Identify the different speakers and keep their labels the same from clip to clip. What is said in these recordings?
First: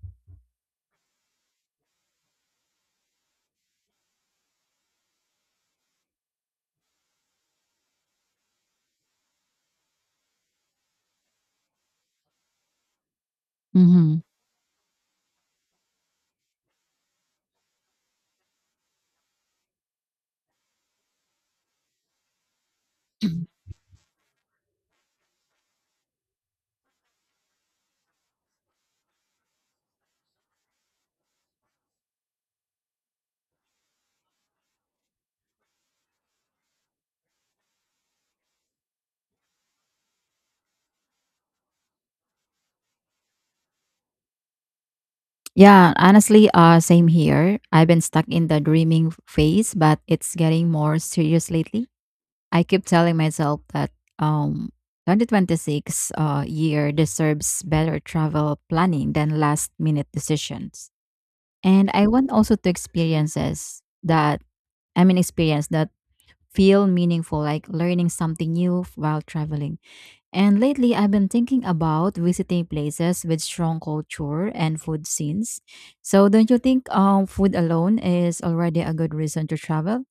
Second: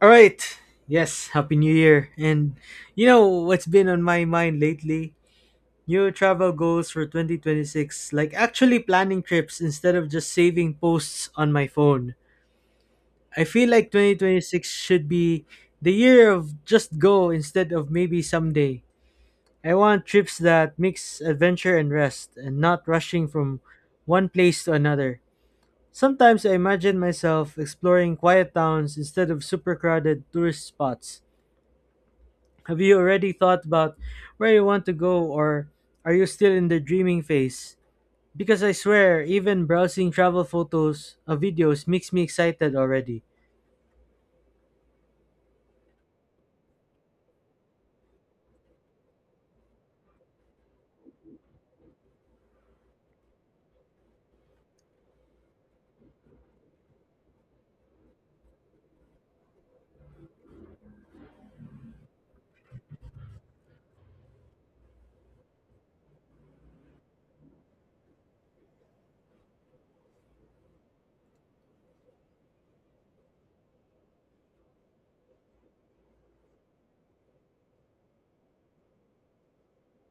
Speaker 1: All right. Yes, happy new year. And you know what's been on my mind lately? New travel goals for 2026, like actually planning trips instead of just saving posts on my phone. I feel like
Speaker 2: Mhm.
Speaker 1: 2026 should be the year of just go instead of maybe someday. I want trips that mix adventure and rest and not rushing from one place to another. Sometimes I imagine myself exploring quiet towns instead of super crowded tourist spots. Have you already thought about where you want to go, or are you still in the dreaming phase? Because I swear, even browsing travel photos or videos makes me excited already.
Speaker 2: Yeah, honestly, same here. I've been stuck in the dreaming phase, but it's getting more serious lately. I keep telling myself that um, 2026 year deserves better travel planning than last minute decisions. And I want also to experiences that, I mean, experience that feel meaningful, like learning something new while traveling. And lately, I've been thinking about visiting places with strong culture and food scenes. So, don't you think food alone is already a good reason to travel?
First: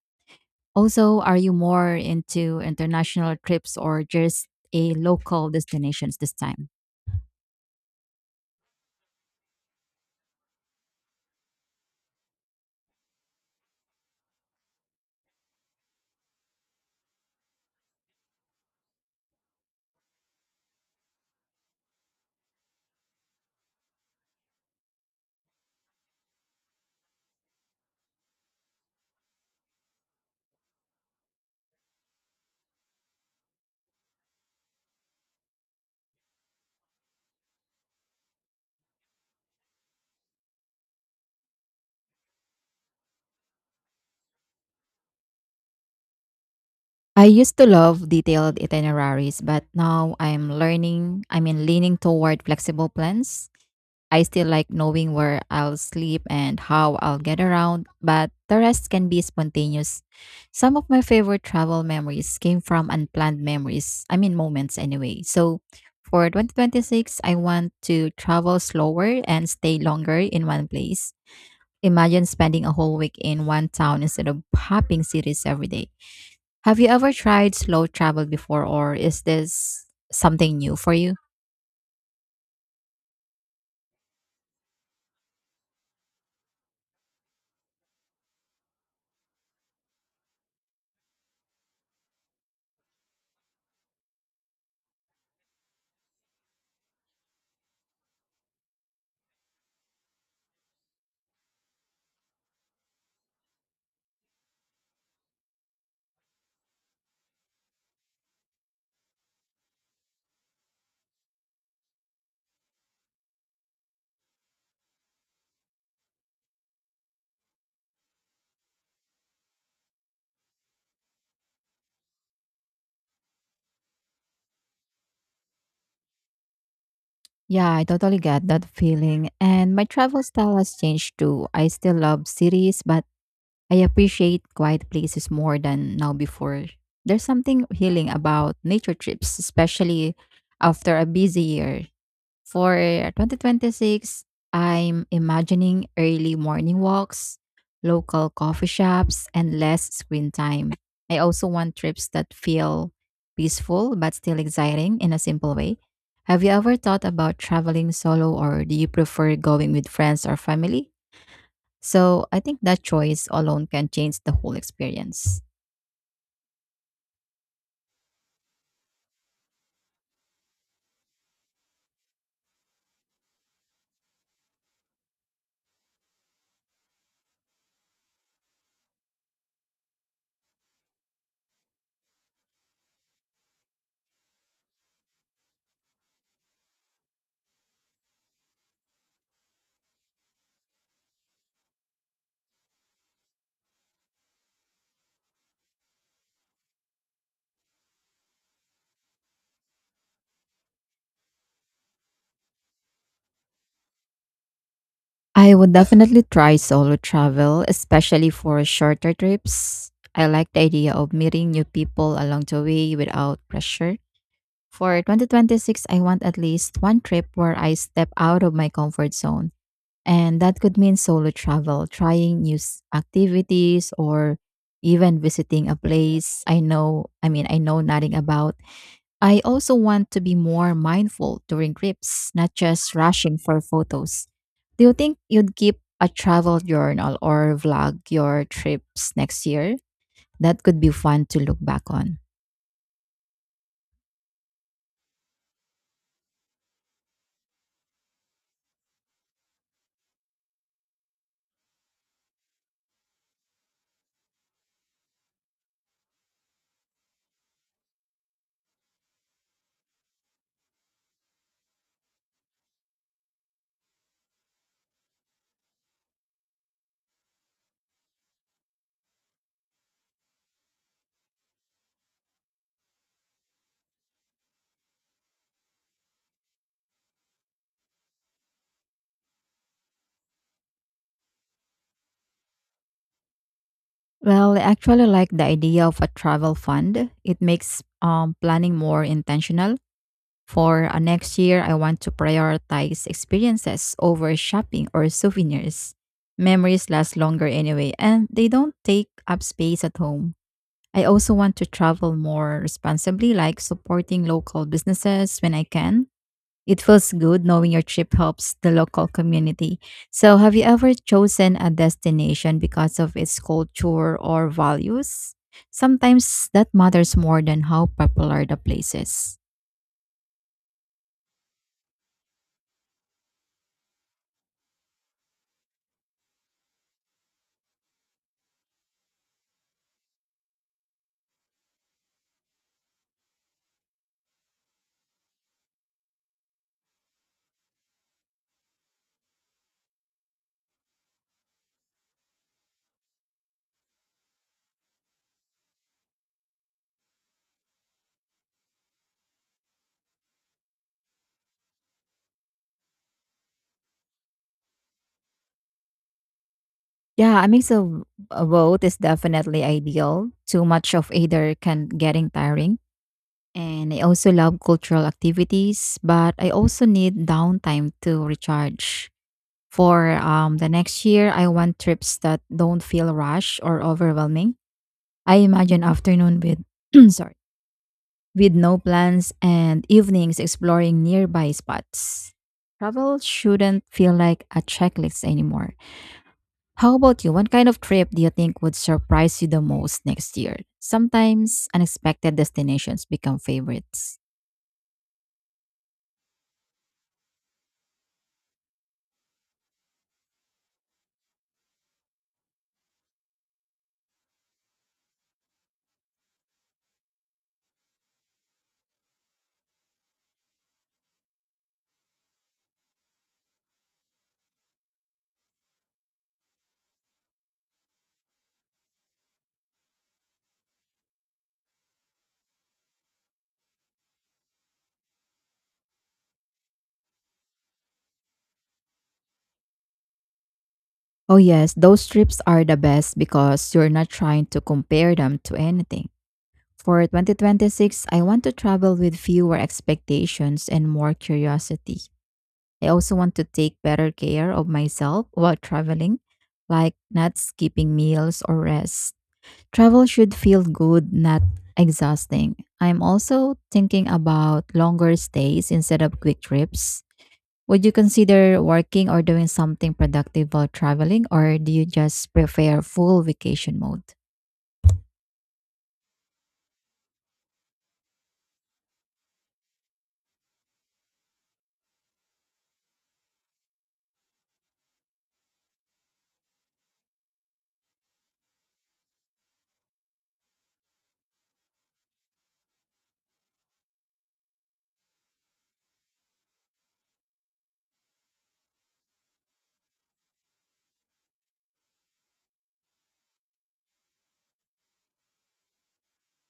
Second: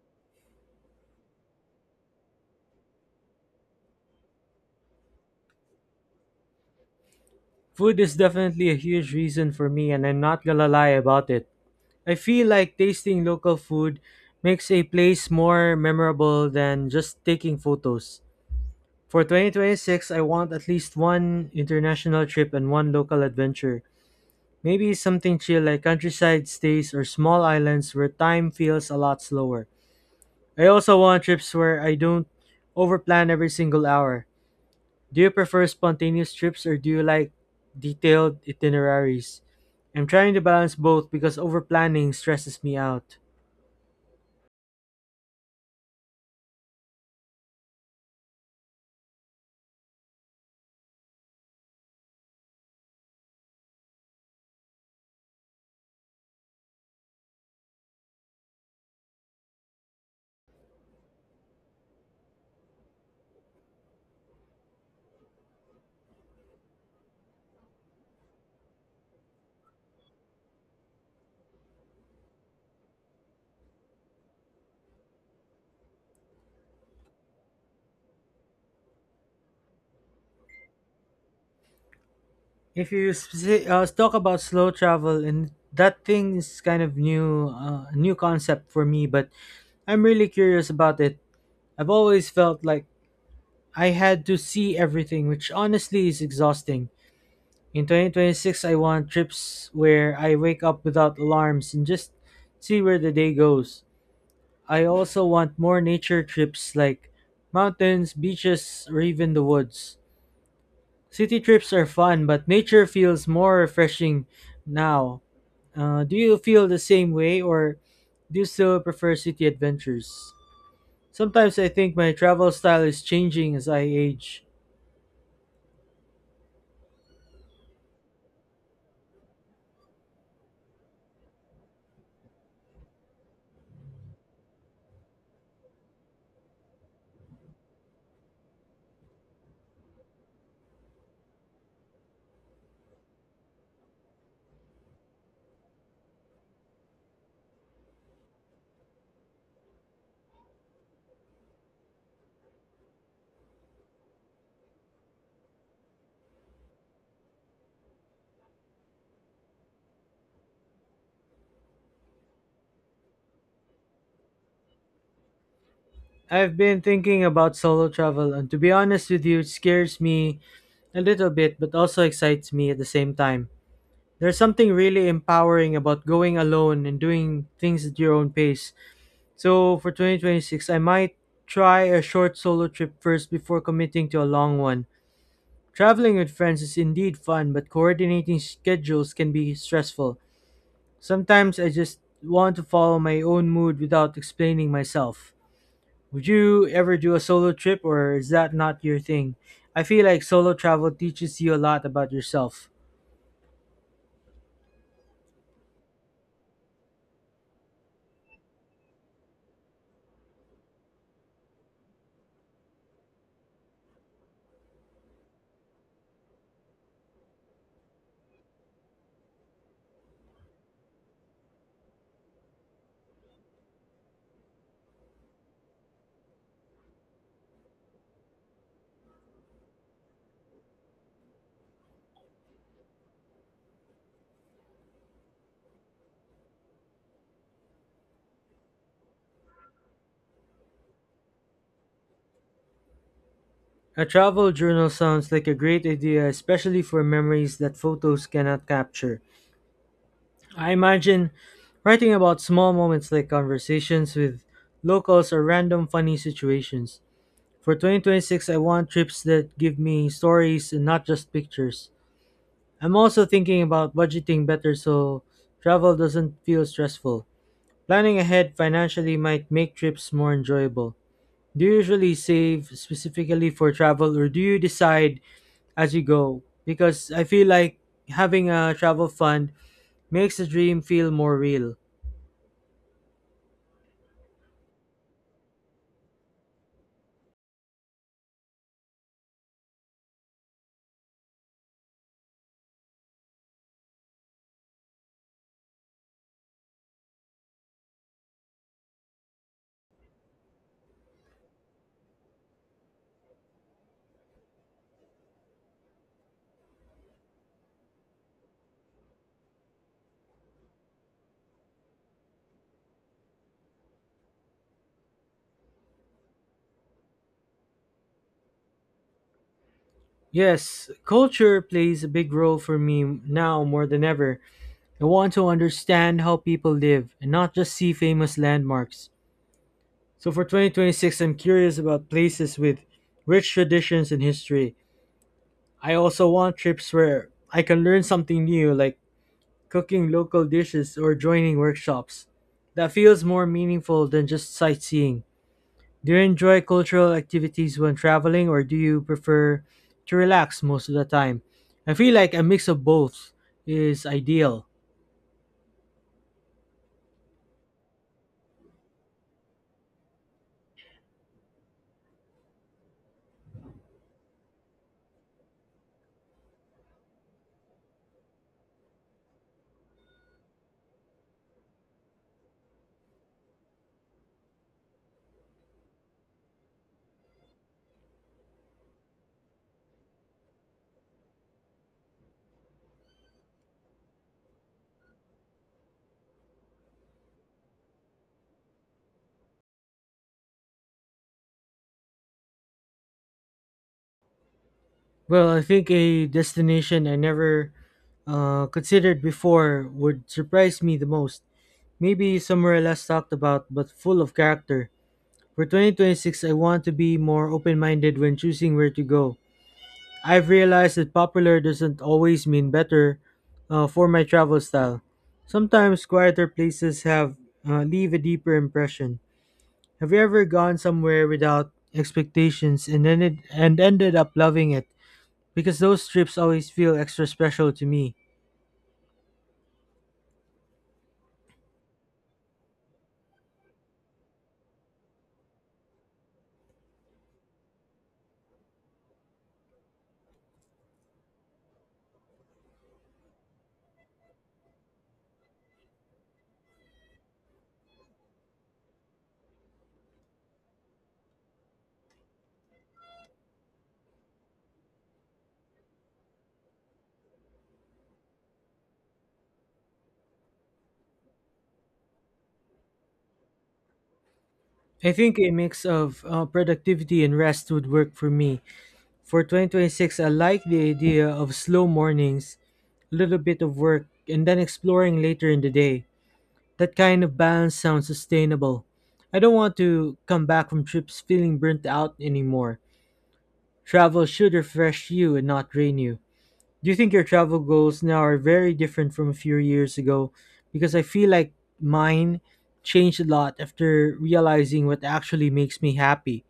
Speaker 2: Also, are you more into international trips or just a local destinations this time?
Speaker 1: Food is definitely a huge reason for me, and I'm not gonna lie about it. I feel like tasting local food makes a place more memorable than just taking photos. For 2026, I want at least one international trip and one local adventure. Maybe something chill like countryside stays or small islands where time feels a lot slower. I also want trips where I don't overplan every single hour. Do you prefer spontaneous trips, or do you like detailed itineraries? I'm trying to balance both because overplanning stresses me out.
Speaker 2: I used to love detailed itineraries, but now I'm learning, I mean, leaning toward flexible plans. I still like knowing where I'll sleep and how I'll get around, but the rest can be spontaneous. Some of my favorite travel memories came from unplanned memories, I mean, moments anyway. So for 2026, I want to travel slower and stay longer in one place. Imagine spending a whole week in one town instead of hopping cities every day. Have you ever tried slow travel before, or is this something new for you?
Speaker 1: If you talk about slow travel, and that thing is kind of new, new concept for me, but I'm really curious about it. I've always felt like I had to see everything, which honestly is exhausting. In 2026, I want trips where I wake up without alarms and just see where the day goes. I also want more nature trips like mountains, beaches, or even the woods. City trips are fun, but nature feels more refreshing now. Do you feel the same way, or do you still prefer city adventures? Sometimes I think my travel style is changing as I age.
Speaker 2: Yeah, I totally get that feeling. And my travel style has changed too. I still love cities, but I appreciate quiet places more than now before. There's something healing about nature trips, especially after a busy year. For 2026, I'm imagining early morning walks, local coffee shops, and less screen time. I also want trips that feel peaceful but still exciting in a simple way. Have you ever thought about traveling solo or do you prefer going with friends or family? So I think that choice alone can change the whole experience.
Speaker 1: I've been thinking about solo travel, and to be honest with you, it scares me a little bit, but also excites me at the same time. There's something really empowering about going alone and doing things at your own pace. So for 2026, I might try a short solo trip first before committing to a long one. Traveling with friends is indeed fun, but coordinating schedules can be stressful. Sometimes I just want to follow my own mood without explaining myself. Would you ever do a solo trip, or is that not your thing? I feel like solo travel teaches you a lot about yourself.
Speaker 2: I would definitely try solo travel, especially for shorter trips. I like the idea of meeting new people along the way without pressure. For 2026, I want at least one trip where I step out of my comfort zone. And that could mean solo travel, activities, or even visiting a place I know nothing about. I also want to be more mindful during trips, not just rushing for photos. Do you think you'd keep a travel journal or vlog your trips next year? That could be fun to look back on.
Speaker 1: A travel journal sounds like a great idea, especially for memories that photos cannot capture. I imagine writing about small moments like conversations with locals or random funny situations. For 2026, I want trips that give me stories and not just pictures. I'm also thinking about budgeting better so travel doesn't feel stressful. Planning ahead financially might make trips more enjoyable. Do you usually save specifically for travel, or do you decide as you go? Because I feel like having a travel fund makes the dream feel more real.
Speaker 2: Well, I actually like the idea of a travel fund. It makes planning more intentional. For next year, I want to prioritize experiences over shopping or souvenirs. Memories last longer anyway, and they don't take up space at home. I also want to travel more responsibly, like supporting local businesses when I can. It feels good knowing your trip helps the local community. So, have you ever chosen a destination because of its culture or values? Sometimes that matters more than how popular the place is.
Speaker 1: Yes, culture plays a big role for me now more than ever. I want to understand how people live and not just see famous landmarks. So for 2026, I'm curious about places with rich traditions and history. I also want trips where I can learn something new, like cooking local dishes or joining workshops. That feels more meaningful than just sightseeing. Do you enjoy cultural activities when traveling, or do you prefer to relax most of the time? I feel like a mix of both is ideal.
Speaker 2: Yeah, a mix of both is definitely ideal. Too much of either can getting tiring. And I also love cultural activities, but I also need downtime to recharge. For the next year, I want trips that don't feel rushed or overwhelming. I imagine afternoon with sorry with no plans and evenings exploring nearby spots. Travel shouldn't feel like a checklist anymore. How about you? What kind of trip do you think would surprise you the most next year? Sometimes unexpected destinations become favorites.
Speaker 1: Well, I think a destination I never considered before would surprise me the most. Maybe somewhere less talked about but full of character. For 2026, I want to be more open minded when choosing where to go. I've realized that popular doesn't always mean better for my travel style. Sometimes quieter places have leave a deeper impression. Have you ever gone somewhere without expectations and ended up loving it? Because those trips always feel extra special to me.
Speaker 2: Oh, yes, those trips are the best because you're not trying to compare them to anything. For 2026, I want to travel with fewer expectations and more curiosity. I also want to take better care of myself while traveling, like not skipping meals or rest. Travel should feel good, not exhausting. I'm also thinking about longer stays instead of quick trips. Would you consider working or doing something productive while traveling, or do you just prefer full vacation mode?
Speaker 1: I think a mix of productivity and rest would work for me. For 2026, I like the idea of slow mornings, a little bit of work, and then exploring later in the day. That kind of balance sounds sustainable. I don't want to come back from trips feeling burnt out anymore. Travel should refresh you and not drain you. Do you think your travel goals now are very different from a few years ago? Because I feel like mine changed a lot after realizing what actually makes me happy.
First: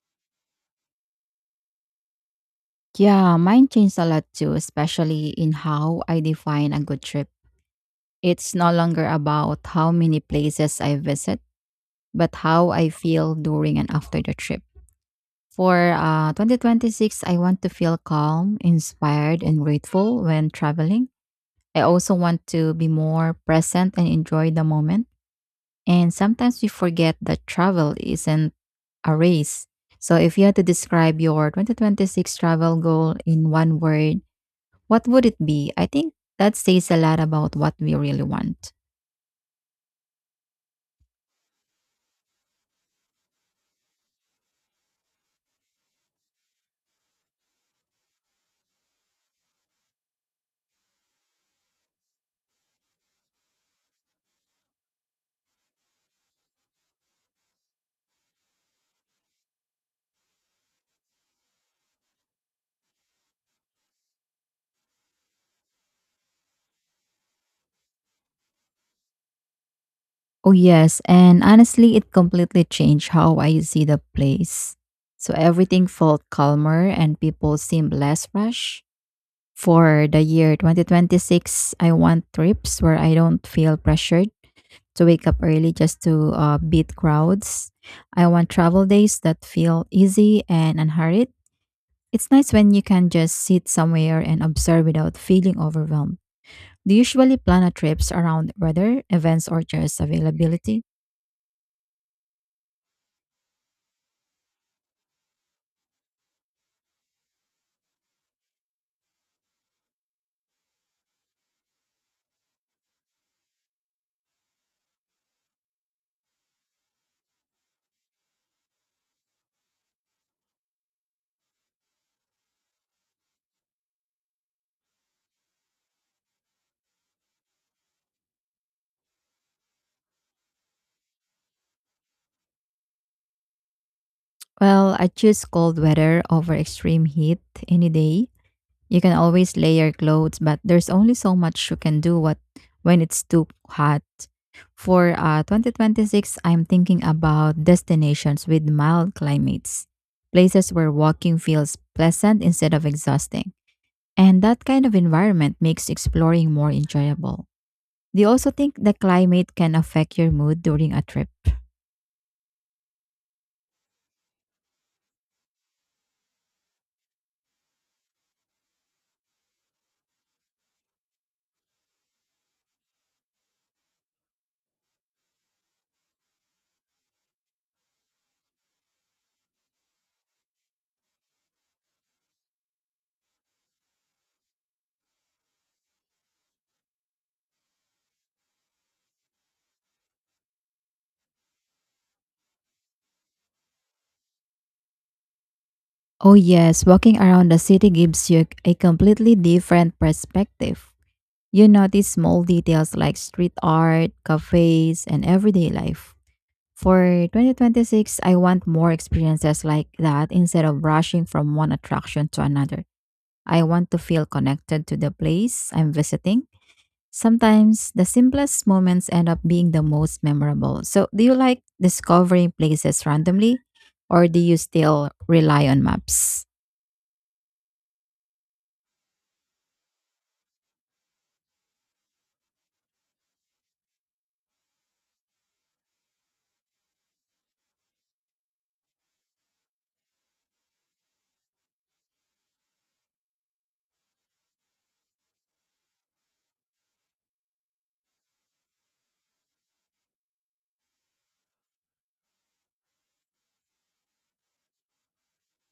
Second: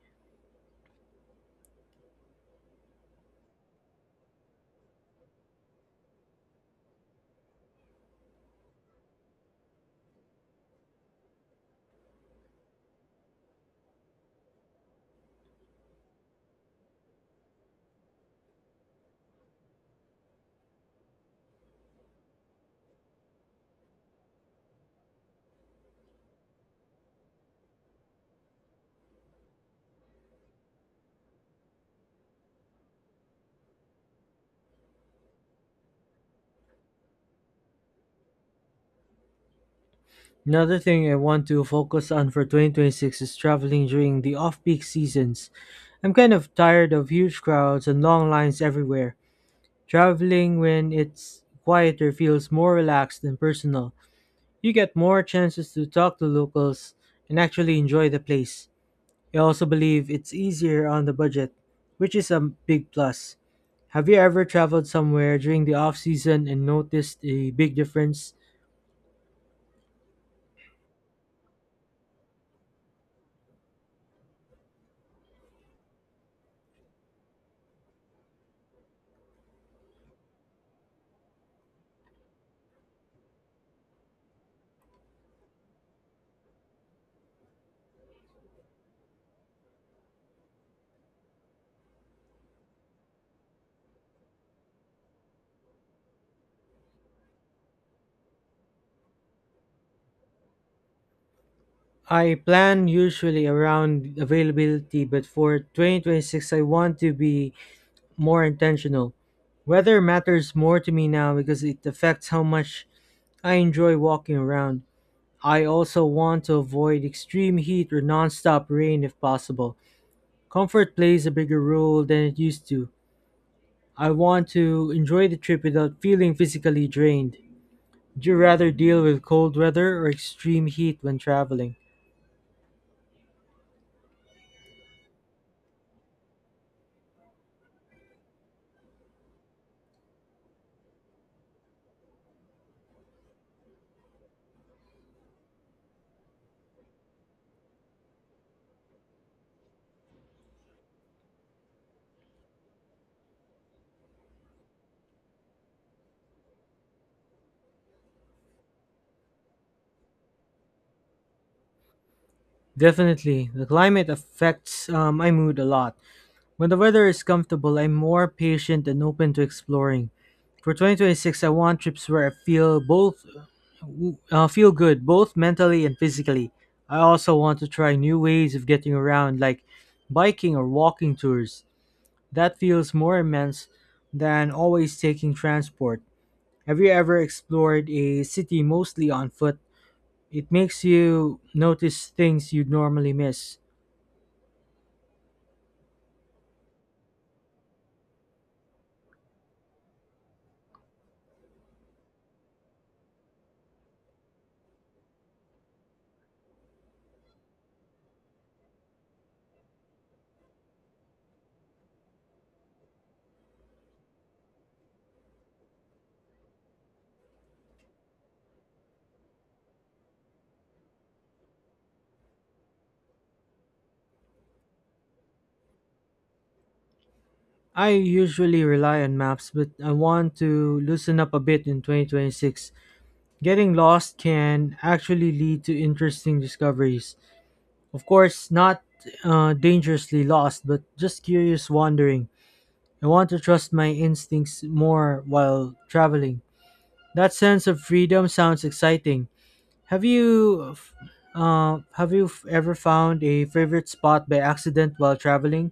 Speaker 2: Yeah, mine changed a lot too, especially in how I define a good trip. It's no longer about how many places I visit, but how I feel during and after the trip. For 2026, I want to feel calm, inspired, and grateful when traveling. I also want to be more present and enjoy the moment. And sometimes we forget that travel isn't a race. So if you had to describe your 2026 travel goal in one word, what would it be? I think that says a lot about what we really want.
Speaker 1: Another thing I want to focus on for 2026 is traveling during the off-peak seasons. I'm kind of tired of huge crowds and long lines everywhere. Traveling when it's quieter feels more relaxed and personal. You get more chances to talk to locals and actually enjoy the place. I also believe it's easier on the budget, which is a big plus. Have you ever traveled somewhere during the off season and noticed a big difference?
Speaker 2: Oh, yes. And honestly, it completely changed how I see the place. So everything felt calmer and people seemed less rushed. For the year 2026, I want trips where I don't feel pressured to wake up early just to beat crowds. I want travel days that feel easy and unhurried. It's nice when you can just sit somewhere and observe without feeling overwhelmed. Do you usually plan a trips around weather, events, or just availability?
Speaker 1: I plan usually around availability, but for 2026, I want to be more intentional. Weather matters more to me now because it affects how much I enjoy walking around. I also want to avoid extreme heat or nonstop rain if possible. Comfort plays a bigger role than it used to. I want to enjoy the trip without feeling physically drained. Would you rather deal with cold weather or extreme heat when traveling?
Speaker 2: Well, I choose cold weather over extreme heat any day. You can always layer clothes, but there's only so much you can do what when it's too hot. For 2026, I'm thinking about destinations with mild climates, places where walking feels pleasant instead of exhausting. And that kind of environment makes exploring more enjoyable. Do you also think the climate can affect your mood during a trip?
Speaker 1: Definitely, the climate affects my mood a lot. When the weather is comfortable, I'm more patient and open to exploring. For 2026, I want trips where I feel both feel good, both mentally and physically. I also want to try new ways of getting around, like biking or walking tours. That feels more immense than always taking transport. Have you ever explored a city mostly on foot? It makes you notice things you'd normally miss.
Speaker 2: Oh, yes, walking around the city gives you a completely different perspective. You notice small details like street art, cafes, and everyday life. For 2026, I want more experiences like that instead of rushing from one attraction to another. I want to feel connected to the place I'm visiting. Sometimes the simplest moments end up being the most memorable. So, do you like discovering places randomly or do you still rely on maps?
Speaker 1: I usually rely on maps, but I want to loosen up a bit in 2026. Getting lost can actually lead to interesting discoveries. Of course, not dangerously lost, but just curious wandering. I want to trust my instincts more while traveling. That sense of freedom sounds exciting. Have you, ever found a favorite spot by accident while traveling?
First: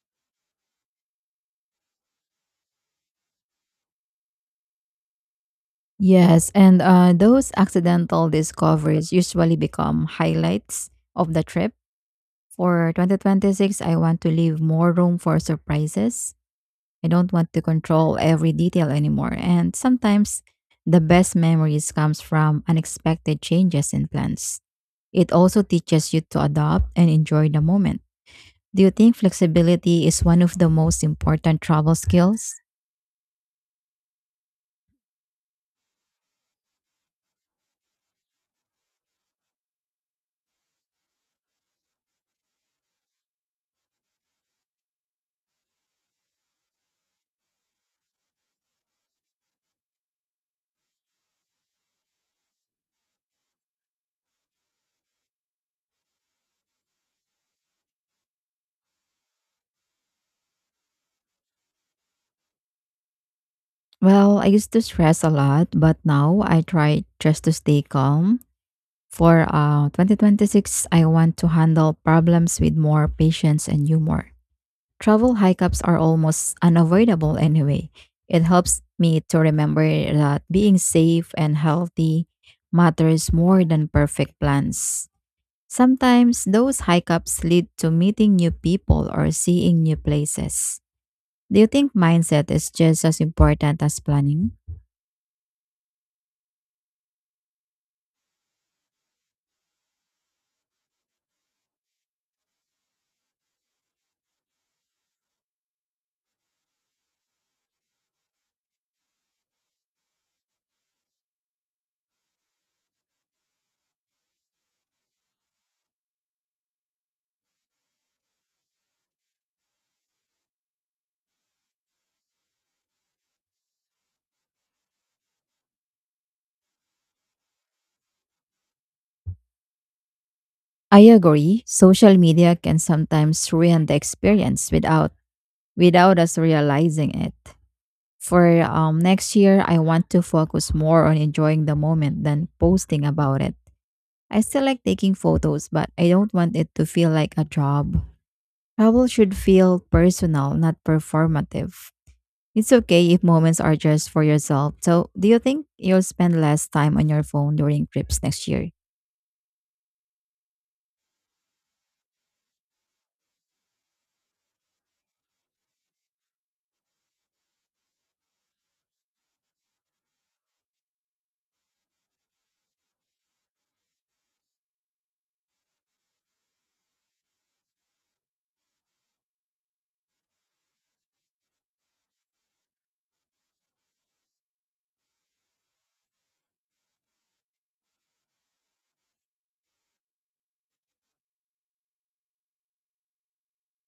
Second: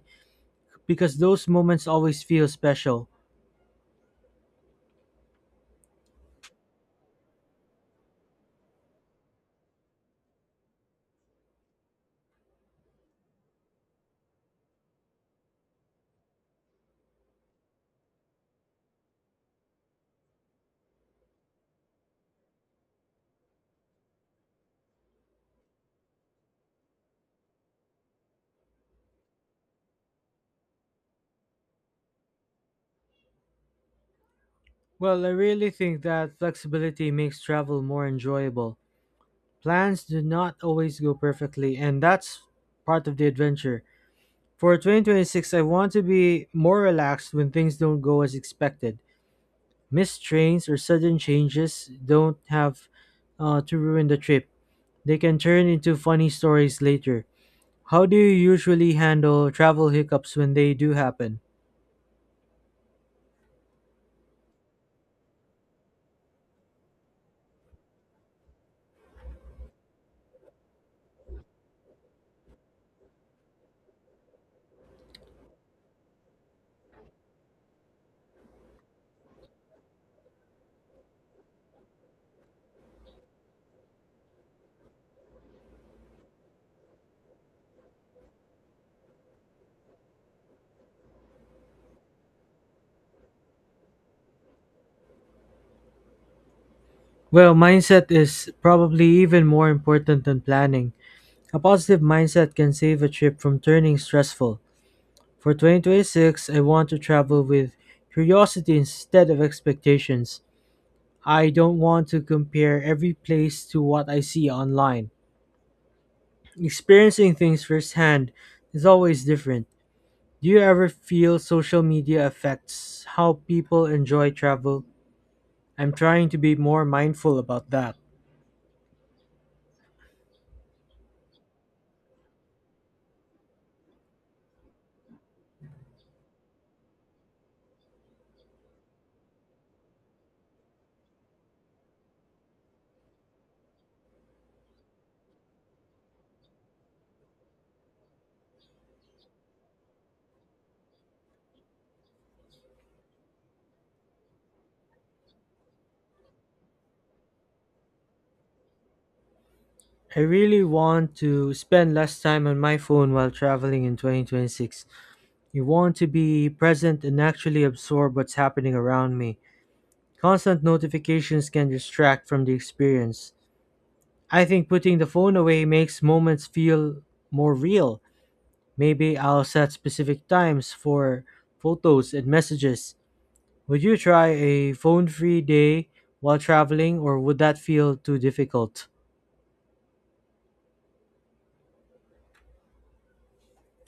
Speaker 1: Because those moments always feel special.
Speaker 2: Yes, and those accidental discoveries usually become highlights of the trip. For 2026, I want to leave more room for surprises. I don't want to control every detail anymore. And sometimes the best memories comes from unexpected changes in plans. It also teaches you to adopt and enjoy the moment. Do you think flexibility is one of the most important travel skills?
Speaker 1: Well, I really think that flexibility makes travel more enjoyable. Plans do not always go perfectly, and that's part of the adventure. For 2026, I want to be more relaxed when things don't go as expected. Missed trains or sudden changes don't have to ruin the trip, they can turn into funny stories later. How do you usually handle travel hiccups when they do happen?
Speaker 2: Well, I used to stress a lot, but now I try just to stay calm. For 2026, I want to handle problems with more patience and humor. Travel hiccups are almost unavoidable anyway. It helps me to remember that being safe and healthy matters more than perfect plans. Sometimes those hiccups lead to meeting new people or seeing new places. Do you think mindset is just as important as planning?
Speaker 1: Well, mindset is probably even more important than planning. A positive mindset can save a trip from turning stressful. For 2026, I want to travel with curiosity instead of expectations. I don't want to compare every place to what I see online. Experiencing things firsthand is always different. Do you ever feel social media affects how people enjoy travel? I'm trying to be more mindful about that.
Speaker 2: I agree. Social media can sometimes ruin the experience without us realizing it. For next year, I want to focus more on enjoying the moment than posting about it. I still like taking photos, but I don't want it to feel like a job. Travel should feel personal, not performative. It's okay if moments are just for yourself. So, do you think you'll spend less time on your phone during trips next year?
Speaker 1: I really want to spend less time on my phone while traveling in 2026. You want to be present and actually absorb what's happening around me. Constant notifications can distract from the experience. I think putting the phone away makes moments feel more real. Maybe I'll set specific times for photos and messages. Would you try a phone free day while traveling, or would that feel too difficult?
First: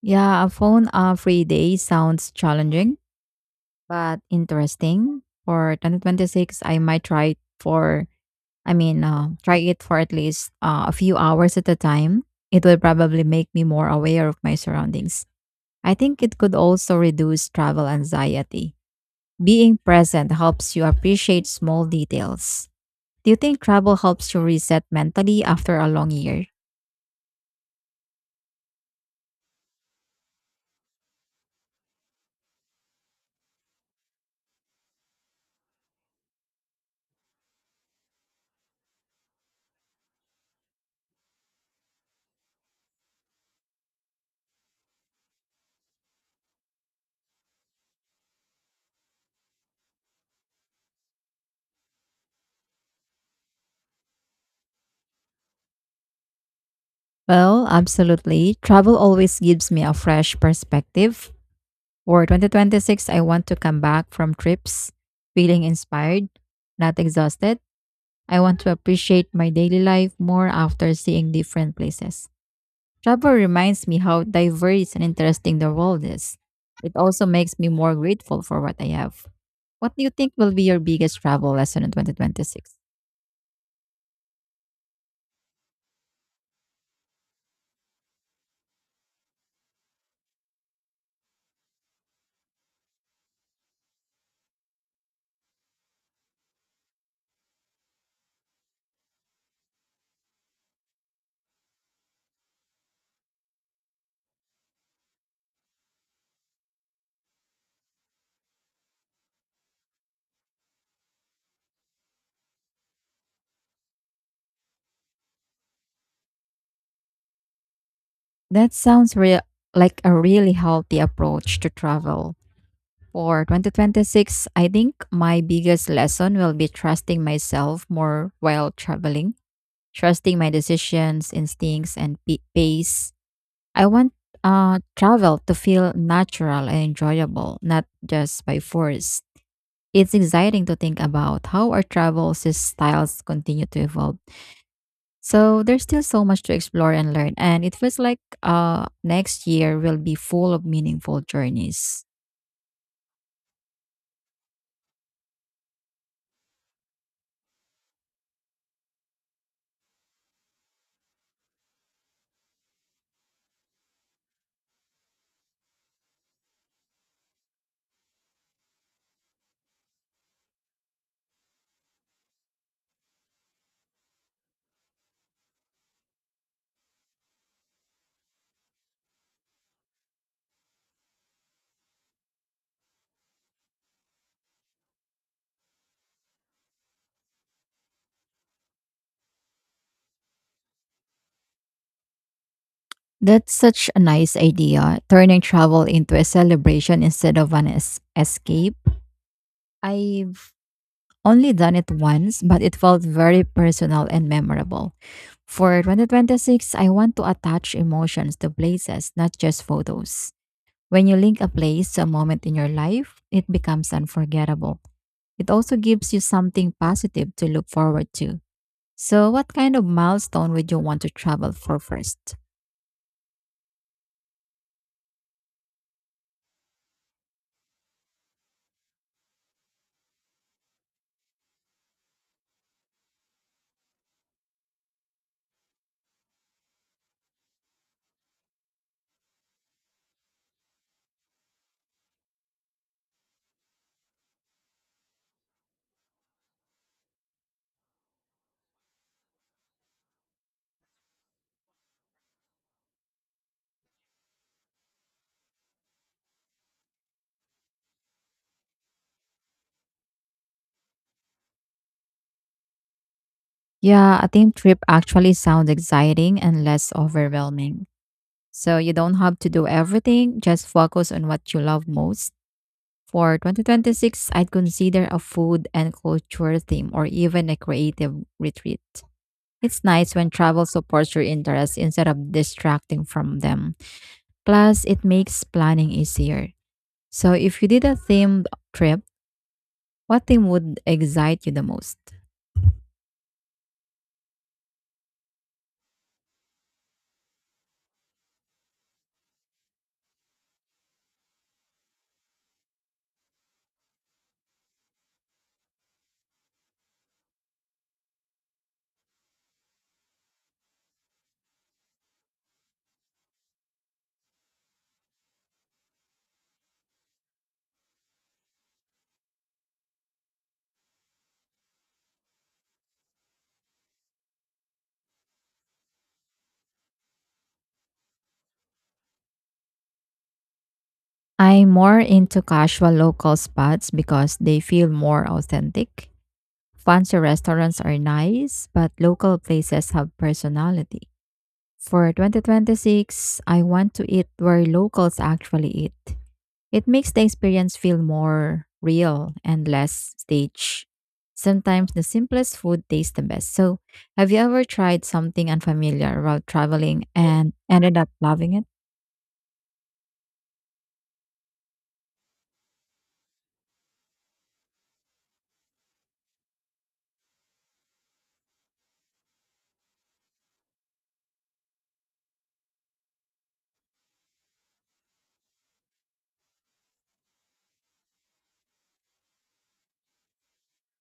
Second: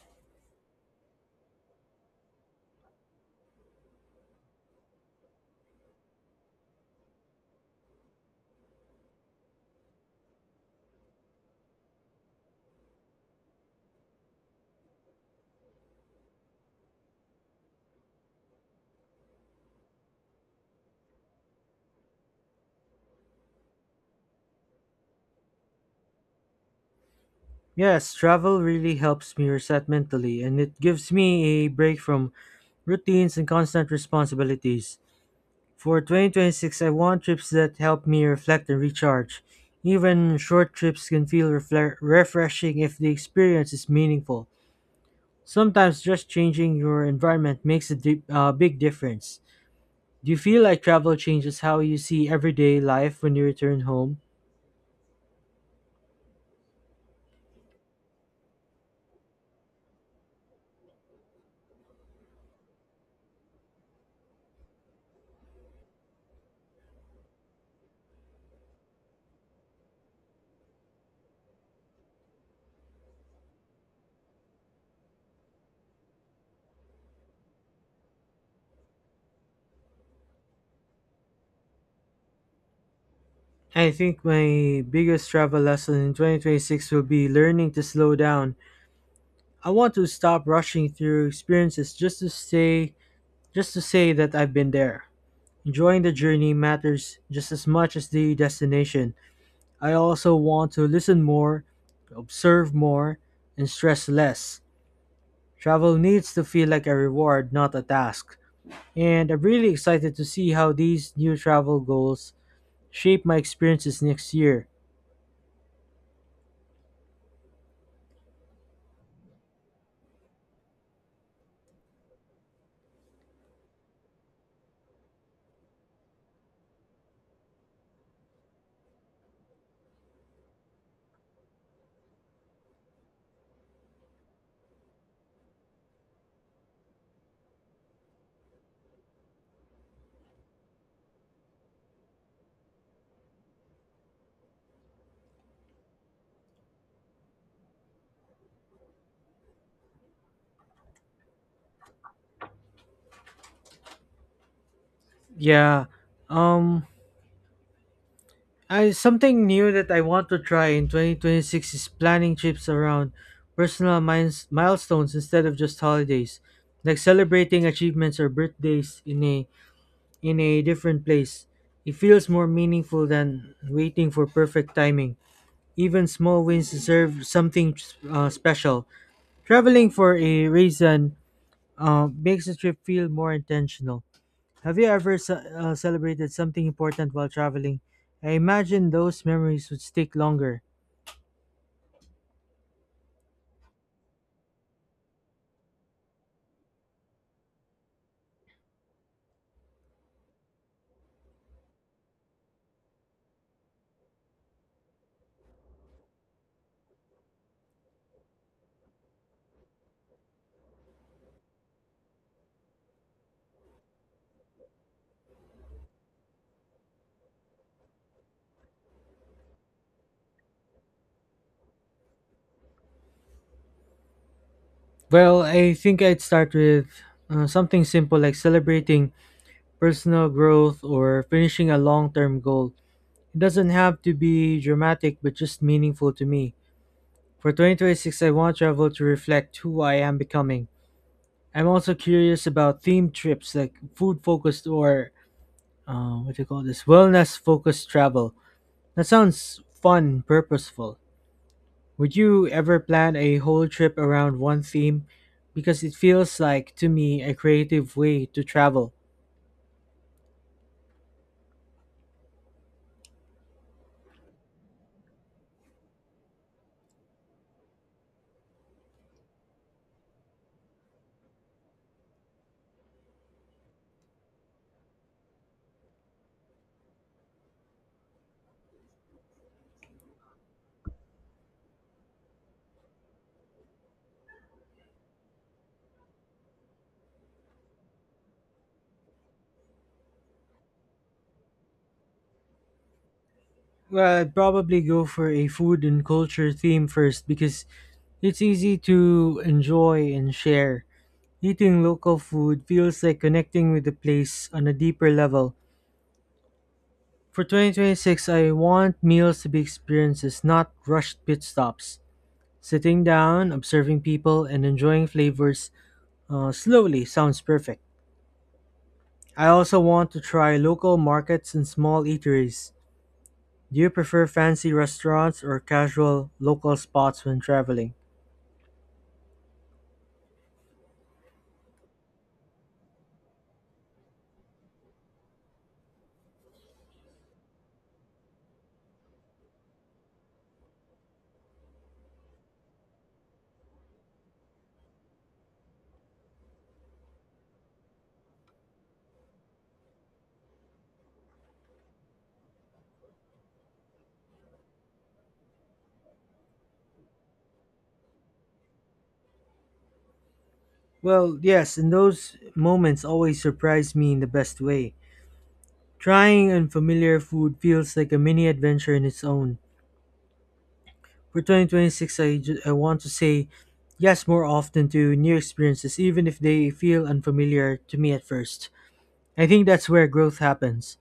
Speaker 2: Yeah, a phone free day sounds challenging, but interesting. For 2026, I might try for I mean, try it for at least a few hours at a time. It will probably make me more aware of my surroundings. I think it could also reduce travel anxiety. Being present helps you appreciate small details. Do you think travel helps you reset mentally after a long year?
Speaker 1: Yes, travel really helps me reset mentally, and it gives me a break from routines and constant responsibilities. For 2026, I want trips that help me reflect and recharge. Even short trips can feel refreshing if the experience is meaningful. Sometimes just changing your environment makes a big difference. Do you feel like travel changes how you see everyday life when you return home?
Speaker 2: Well, absolutely. Travel always gives me a fresh perspective. For 2026, I want to come back from trips feeling inspired, not exhausted. I want to appreciate my daily life more after seeing different places. Travel reminds me how diverse and interesting the world is. It also makes me more grateful for what I have. What do you think will be your biggest travel lesson in 2026?
Speaker 1: I think my biggest travel lesson in 2026 will be learning to slow down. I want to stop rushing through experiences just to say that I've been there. Enjoying the journey matters just as much as the destination. I also want to listen more, observe more, and stress less. Travel needs to feel like a reward, not a task. And I'm really excited to see how these new travel goals shape my experiences next year.
Speaker 2: That sounds real like a really healthy approach to travel. For 2026, I think my biggest lesson will be trusting myself more while traveling, trusting my decisions, instincts, and pace. I want travel to feel natural and enjoyable, not just by force. It's exciting to think about how our styles continue to evolve. So there's still so much to explore and learn, and it feels like next year will be full of meaningful journeys.
Speaker 1: Yeah, um, Something new that I want to try in 2026 is planning trips around milestones instead of just holidays, like celebrating achievements or birthdays in a different place. It feels more meaningful than waiting for perfect timing. Even small wins deserve something special. Traveling for a reason makes the trip feel more intentional. Have you ever celebrated something important while traveling? I imagine those memories would stick longer.
Speaker 2: That's such a nice idea, turning travel into a celebration instead of an escape. I've only done it once, but it felt very personal and memorable. For 2026, I want to attach emotions to places, not just photos. When you link a place to a moment in your life, it becomes unforgettable. It also gives you something positive to look forward to. So, what kind of milestone would you want to travel for first?
Speaker 1: Well, I think I'd start with something simple like celebrating personal growth or finishing a long term goal. It doesn't have to be dramatic, but just meaningful to me. For 2026, I want travel to reflect who I am becoming. I'm also curious about themed trips like food focused or what do you call this? Wellness focused travel. That sounds fun, purposeful. Would you ever plan a whole trip around one theme? Because it feels like, to me, a creative way to travel.
Speaker 2: Yeah, a team trip actually sounds exciting and less overwhelming. So, you don't have to do everything, just focus on what you love most. For 2026, I'd consider a food and culture theme or even a creative retreat. It's nice when travel supports your interests instead of distracting from them. Plus, it makes planning easier. So, if you did a themed trip, what theme would excite you the most?
Speaker 1: Well, I'd probably go for a food and culture theme first because it's easy to enjoy and share. Eating local food feels like connecting with the place on a deeper level. For 2026, I want meals to be experiences, not rushed pit stops. Sitting down, observing people, and enjoying flavors slowly sounds perfect. I also want to try local markets and small eateries. Do you prefer fancy restaurants or casual local spots when traveling?
Speaker 2: I'm more into casual local spots because they feel more authentic. Fancy restaurants are nice, but local places have personality. For 2026, I want to eat where locals actually eat. It makes the experience feel more real and less staged. Sometimes the simplest food tastes the best. So, have you ever tried something unfamiliar while traveling and ended up loving it?
Speaker 1: Well, yes, and those moments always surprise me in the best way. Trying unfamiliar food feels like a mini adventure in its own. For 2026, I want to say yes more often to new experiences, even if they feel unfamiliar to me at first. I think that's where growth happens.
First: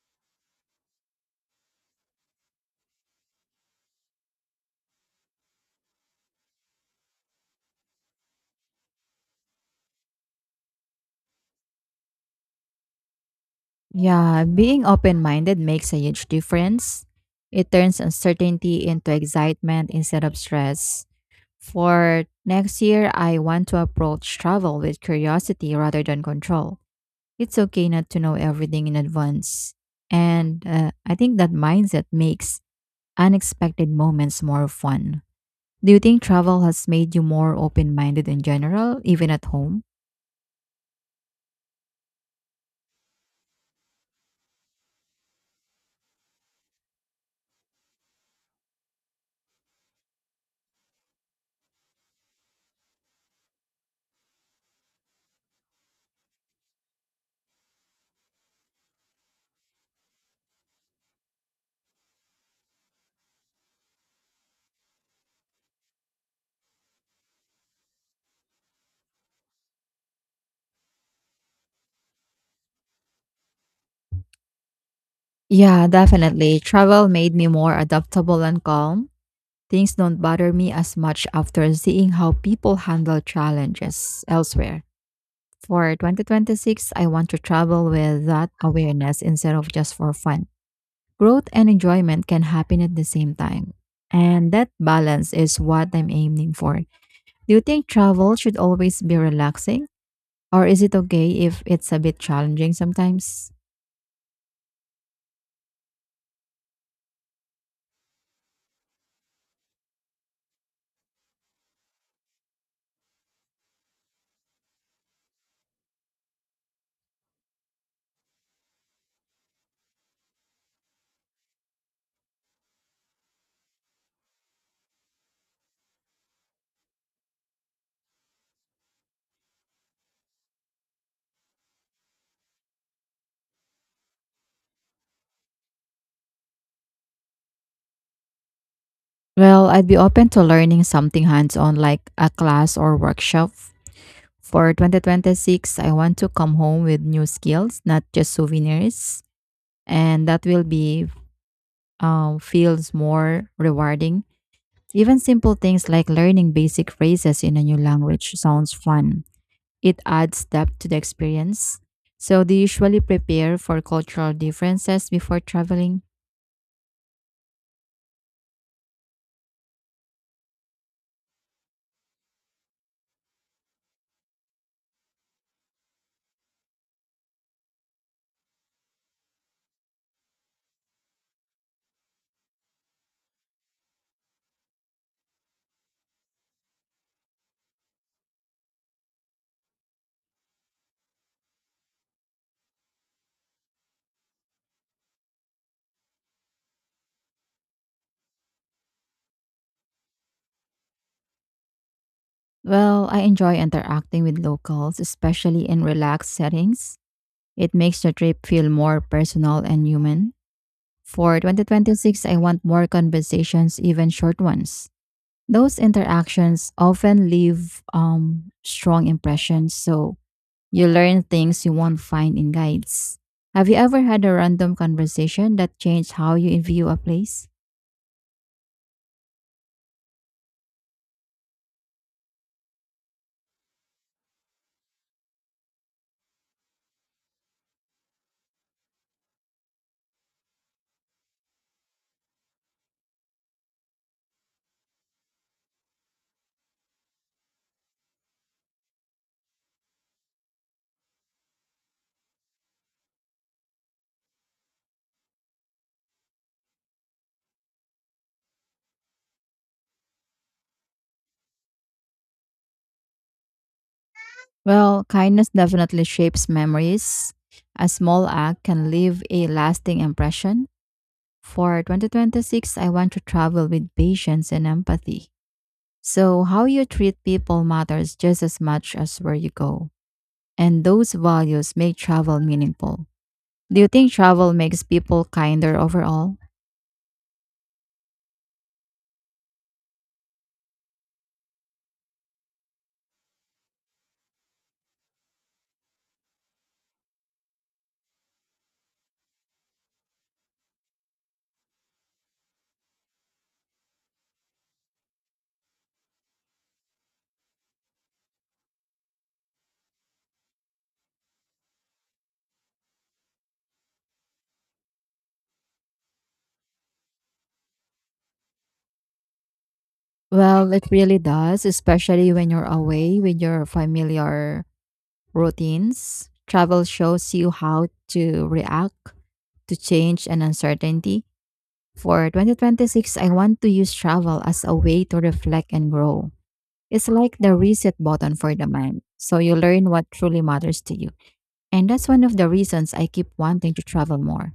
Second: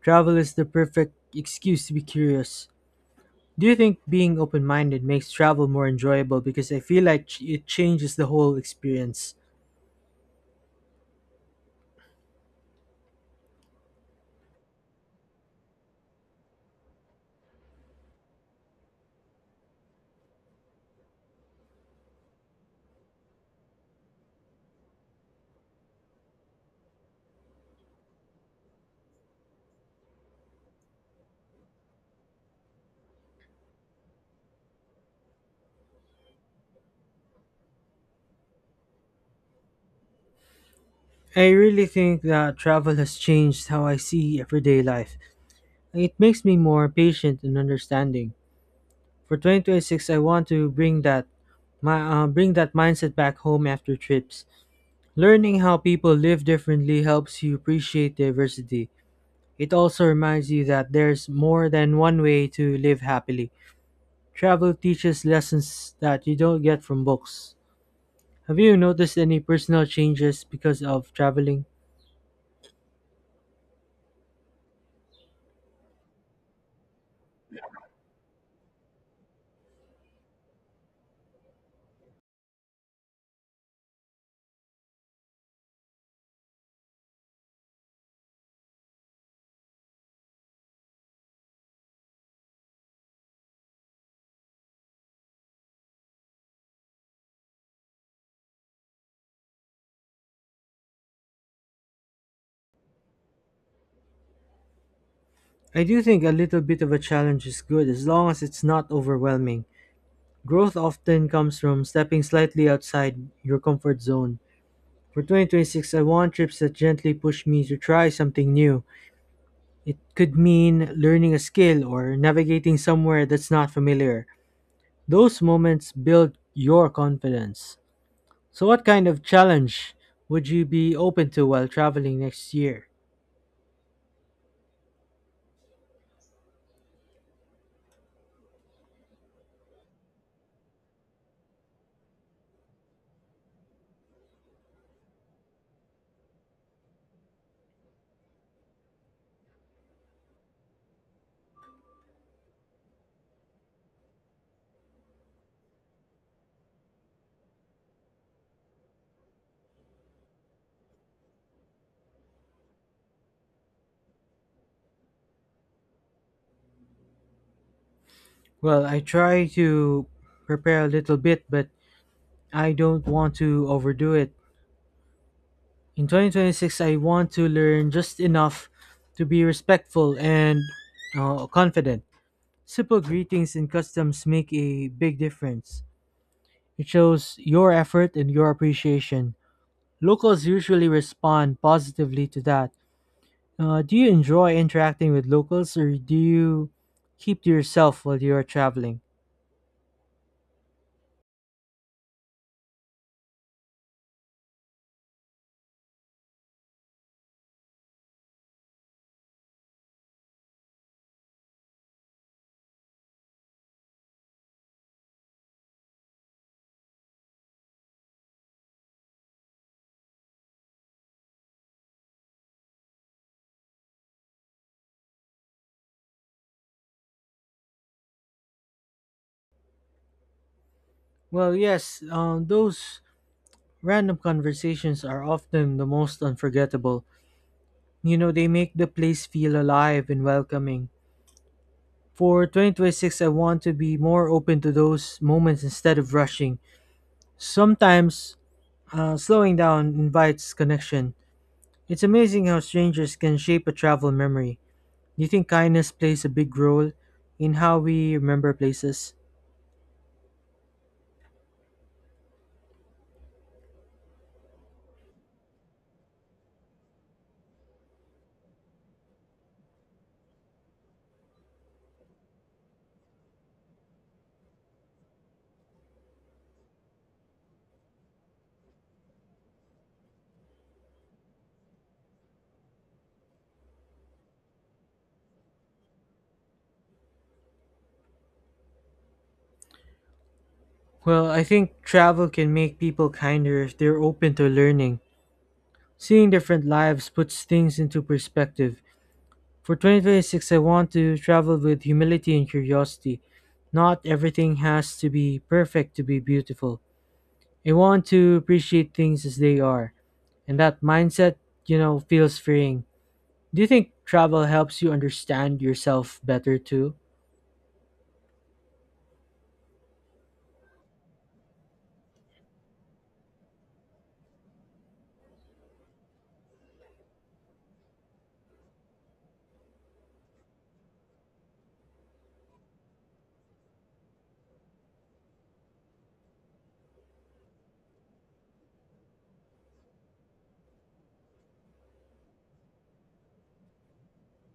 Speaker 1: Travel is the perfect excuse to be curious. Do you think being open minded makes travel more enjoyable? Because I feel like it changes the whole experience.
Speaker 2: Yeah, being open minded makes a huge difference. It turns uncertainty into excitement instead of stress. For next year, I want to approach travel with curiosity rather than control. It's okay not to know everything in advance. And I think that mindset makes unexpected moments more fun. Do you think travel has made you more open minded in general, even at home?
Speaker 1: I really think that travel has changed how I see everyday life. It makes me more patient and understanding. For 2026, I want to bring that mindset back home after trips. Learning how people live differently helps you appreciate diversity. It also reminds you that there's more than one way to live happily. Travel teaches lessons that you don't get from books. Have you noticed any personal changes because of traveling?
Speaker 2: Yeah, definitely. Travel made me more adaptable and calm. Things don't bother me as much after seeing how people handle challenges elsewhere. For 2026, I want to travel with that awareness instead of just for fun. Growth and enjoyment can happen at the same time. And that balance is what I'm aiming for. Do you think travel should always be relaxing? Or is it okay if it's a bit challenging sometimes?
Speaker 1: I do think a little bit of a challenge is good as long as it's not overwhelming. Growth often comes from stepping slightly outside your comfort zone. For 2026, I want trips that gently push me to try something new. It could mean learning a skill or navigating somewhere that's not familiar. Those moments build your confidence. So, what kind of challenge would you be open to while traveling next year?
Speaker 2: Well, I'd be open to learning something hands on like a class or workshop. For 2026, I want to come home with new skills, not just souvenirs. And that will be feels more rewarding. Even simple things like learning basic phrases in a new language sounds fun. It adds depth to the experience. So, do you usually prepare for cultural differences before traveling?
Speaker 1: Well, I try to prepare a little bit, but I don't want to overdo it. In 2026, I want to learn just enough to be respectful and confident. Simple greetings and customs make a big difference. It shows your effort and your appreciation. Locals usually respond positively to that. Do you enjoy interacting with locals, or do you keep to yourself while you are traveling?
Speaker 2: Well, I enjoy interacting with locals, especially in relaxed settings. It makes the trip feel more personal and human. For 2026, I want more conversations, even short ones. Those interactions often leave strong impressions. So, you learn things you won't find in guides. Have you ever had a random conversation that changed how you view a place?
Speaker 1: Well, yes, those Random conversations are often the most unforgettable. You know, they make the place feel alive and welcoming. For 2026, I want to be more open to those moments instead of rushing. Sometimes, slowing down invites connection. It's amazing how strangers can shape a travel memory. Do you think kindness plays a big role in how we remember places?
Speaker 2: Well, kindness definitely shapes memories. A small act can leave a lasting impression. For 2026, I want to travel with patience and empathy. So, how you treat people matters just as much as where you go. And those values make travel meaningful. Do you think travel makes people kinder overall?
Speaker 1: Well, I think travel can make people kinder if they're open to learning. Seeing different lives puts things into perspective. For 2026, I want to travel with humility and curiosity. Not everything has to be perfect to be beautiful. I want to appreciate things as they are, and that mindset, you know, feels freeing. Do you think travel helps you understand yourself better too?
Speaker 2: Well, it really does, especially when you're away with your familiar routines. Travel shows you how to react to change and uncertainty. For 2026, I want to use travel as a way to reflect and grow. It's like the reset button for the mind. So you learn what truly matters to you. And that's one of the reasons I keep wanting to travel more.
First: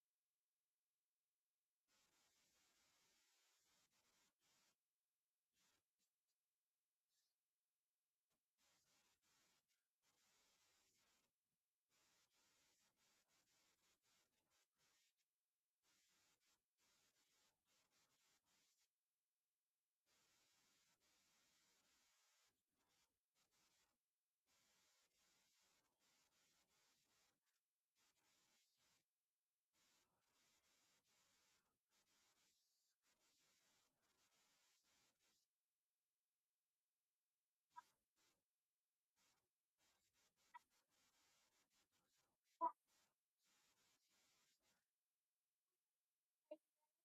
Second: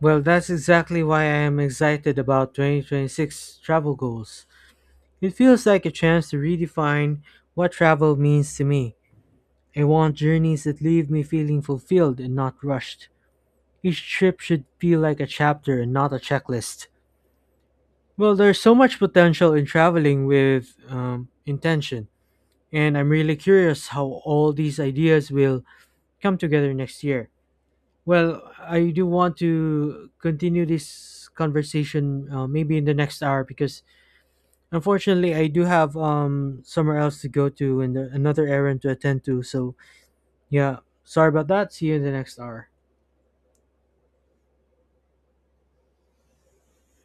Speaker 1: Well, that's exactly why I am excited about 2026 travel goals. It feels like a chance to redefine what travel means to me. I want journeys that leave me feeling fulfilled and not rushed. Each trip should feel like a chapter and not a checklist. Well, there's so much potential in traveling with intention, and I'm really curious how all these ideas will come together next year. Well, I do want to continue this conversation maybe in the next hour, because unfortunately I do have somewhere else to go to and another errand to attend to. So, yeah, sorry about that. See you in the next hour.